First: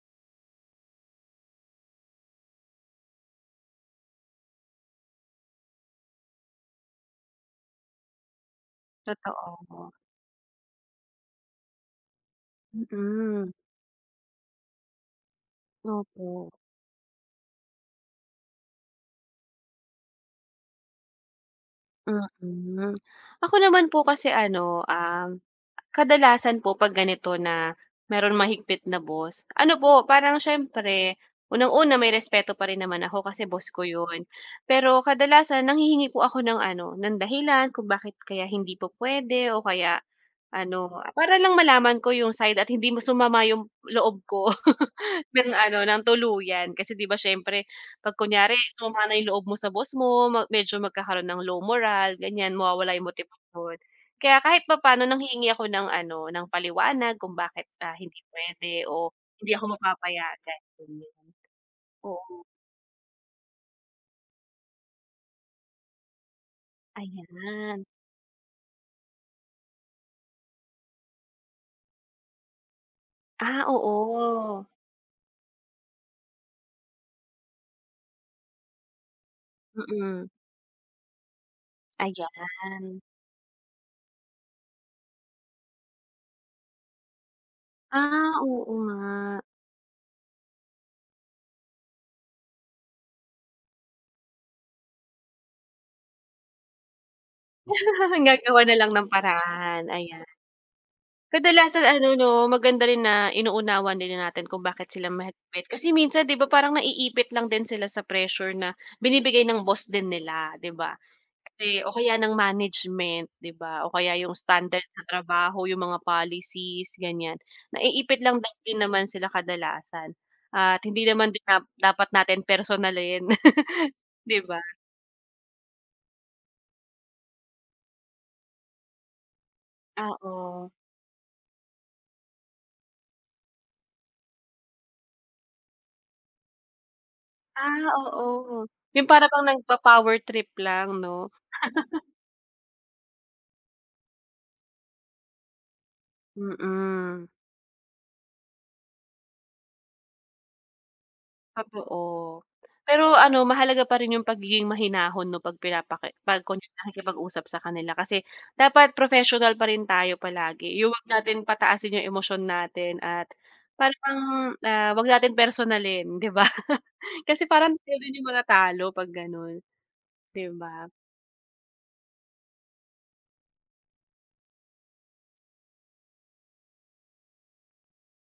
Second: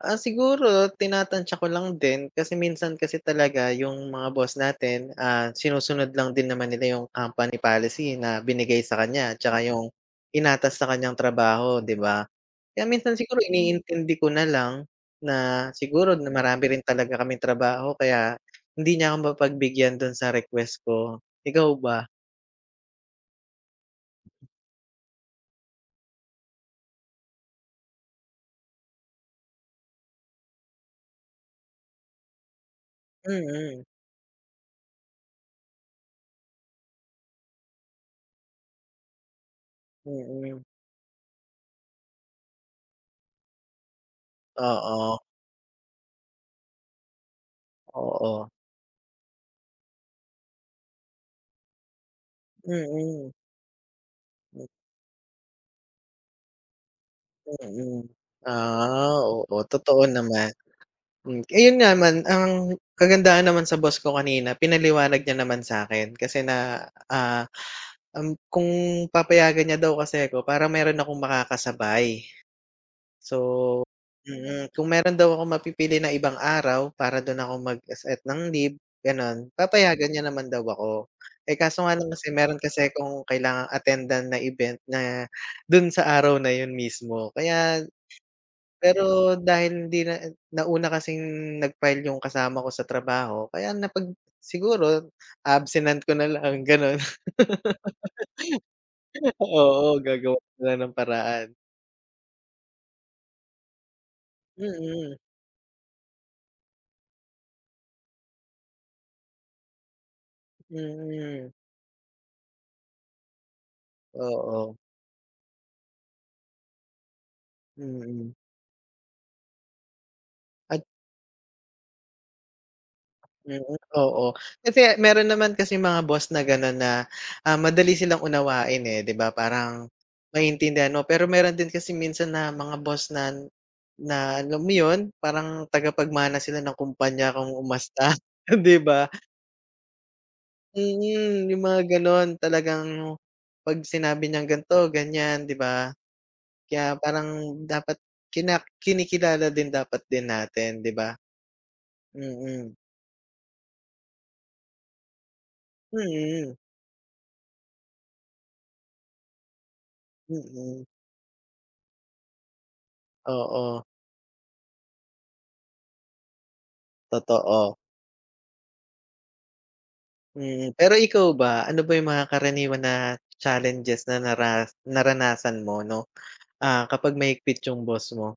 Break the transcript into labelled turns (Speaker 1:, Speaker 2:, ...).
Speaker 1: Ah, siguro tinatantya ko lang din kasi minsan kasi talaga yung mga boss natin, ah, sinusunod lang din naman nila, ah, yung company policy na binigay sa kanya 'tsaka
Speaker 2: Totoo.
Speaker 1: yung inatas sa kanyang trabaho, 'di ba? Kaya minsan siguro
Speaker 2: Mm.
Speaker 1: iniintindi ko nalang na, siguro
Speaker 2: Opo.
Speaker 1: marami rin talaga kaming trabaho kaya hindi niya ako mapagbigyan dun sa request ko, ikaw ba?
Speaker 2: Mm, ako naman po kasi ano, um, kadalasan po 'pag ganito na merong mahigpit na boss ano po, parang siyempre unang-una may respeto pa rin naman ako kasi boss ko
Speaker 1: Mm.
Speaker 2: 'yon, pero kadalasan nanghihingi po ako ng ano, ng dahilan kung bakit kaya hindi po p'wede o kaya
Speaker 1: Mm
Speaker 2: ano, para lang malaman ko 'yung side at hindi sumama 'yong loob ko
Speaker 1: Oo.
Speaker 2: ng ano, ng tuluyan kasi 'di ba siyempre 'pag
Speaker 1: Oo.
Speaker 2: kunyare sumama na yung loob mo sa boss mo, medyo magkakaroon ng low morale gan'yan mawawala yung
Speaker 1: Mm.
Speaker 2: motibasyon. Kaya kahit papaano nanghihingi ako ng ano, ng paliwanag kung bakit, ah,
Speaker 1: Mm,
Speaker 2: hindi p'wede o
Speaker 1: ah, oo,
Speaker 2: hindi ako
Speaker 1: totoo naman.
Speaker 2: mapapayagan,
Speaker 1: Ayun nga naman
Speaker 2: oo.
Speaker 1: ang kagandahan naman sa boss ko kanina pinaliwanag niya naman sa'kin kasi na, ah,
Speaker 2: Ayan.
Speaker 1: um, kung papayagan niya daw kasi ako parang meron akong makakasabay. So
Speaker 2: Ah, oo.
Speaker 1: mm, kung meron daw akong mapipili ng ibang araw para dun ako mag se-set ng leave, gano'n, papayagan niya
Speaker 2: Mm.
Speaker 1: naman daw ako, eh, kaso nga lang kasi, meron kasi
Speaker 2: Ayan.
Speaker 1: akong kailangang attendan na event na dun sa araw na yun mismo. Kaya,
Speaker 2: Ah, oo
Speaker 1: pero
Speaker 2: nga.
Speaker 1: dahil hindi na, nauna kasing nag-file yung kasama ko sa trabaho kaya napag siguro absenan ko na lang ganun.
Speaker 2: Gagawa na lang ng paraan,
Speaker 1: Oo
Speaker 2: ayan.
Speaker 1: gagawan ko nalang ng paraan.
Speaker 2: Kadalasan ano 'no maganda rin na inuunawa din natin kung bakit sila
Speaker 1: Mm.
Speaker 2: mahigpit kasi minsan 'di ba parang naiipit lang din sila sa pressure na binibigay ng boss din nila, 'di ba,
Speaker 1: Mm.
Speaker 2: kasi o kaya ng management 'di ba o kaya 'yung
Speaker 1: Oo.
Speaker 2: standard sa trabaho 'yung mga policies gan'yan naiipit
Speaker 1: Mm.
Speaker 2: lang din naman sila kadalasan, at
Speaker 1: Ad
Speaker 2: hindi naman dapat natin personalin,
Speaker 1: Mm, oo.
Speaker 2: 'di ba.
Speaker 1: Kasi meron naman kasing mga boss na gano'n na, ah, madali silang unawain, eh, 'di ba parang
Speaker 2: Ah, o.
Speaker 1: maiintindihan mo, pero meron din kasi minsan na mga boss na na alam mo yun, parang tagapagmana sila ng kumpanya kong
Speaker 2: Ah,
Speaker 1: umasta,
Speaker 2: oo,
Speaker 1: 'di
Speaker 2: yung
Speaker 1: ba?
Speaker 2: para pang nagpo-power trip lang 'no.
Speaker 1: Mm, yung mga gano'n talagang pag sinabi niyang ganito-ganyan, 'di ba? Kaya
Speaker 2: Mm.
Speaker 1: parang dapat kina kinikilala din dapat din natin, 'di ba?
Speaker 2: Oo,
Speaker 1: Mm.
Speaker 2: pero ano mahalaga pa rin yung pagiging mahinahon 'no pag pinapake pag
Speaker 1: Mm.
Speaker 2: nakikipag-usap sa kanila kasi dapat professional pa rin tayo palagi
Speaker 1: Mm.
Speaker 2: yung huwag natin pataasin yung emosyon natin at
Speaker 1: Oo.
Speaker 2: parang, ah, wag nating personalin, 'di ba. Kasi
Speaker 1: Totoo.
Speaker 2: parang ikaw din yung manatalo 'pag gano'n, 'di
Speaker 1: Mm,
Speaker 2: ba?
Speaker 1: pero ikaw ba, ano ba yung mga karaniwan na challenges na nara naranasan mo 'no? Ah, kapag mahigpit yung boss mo?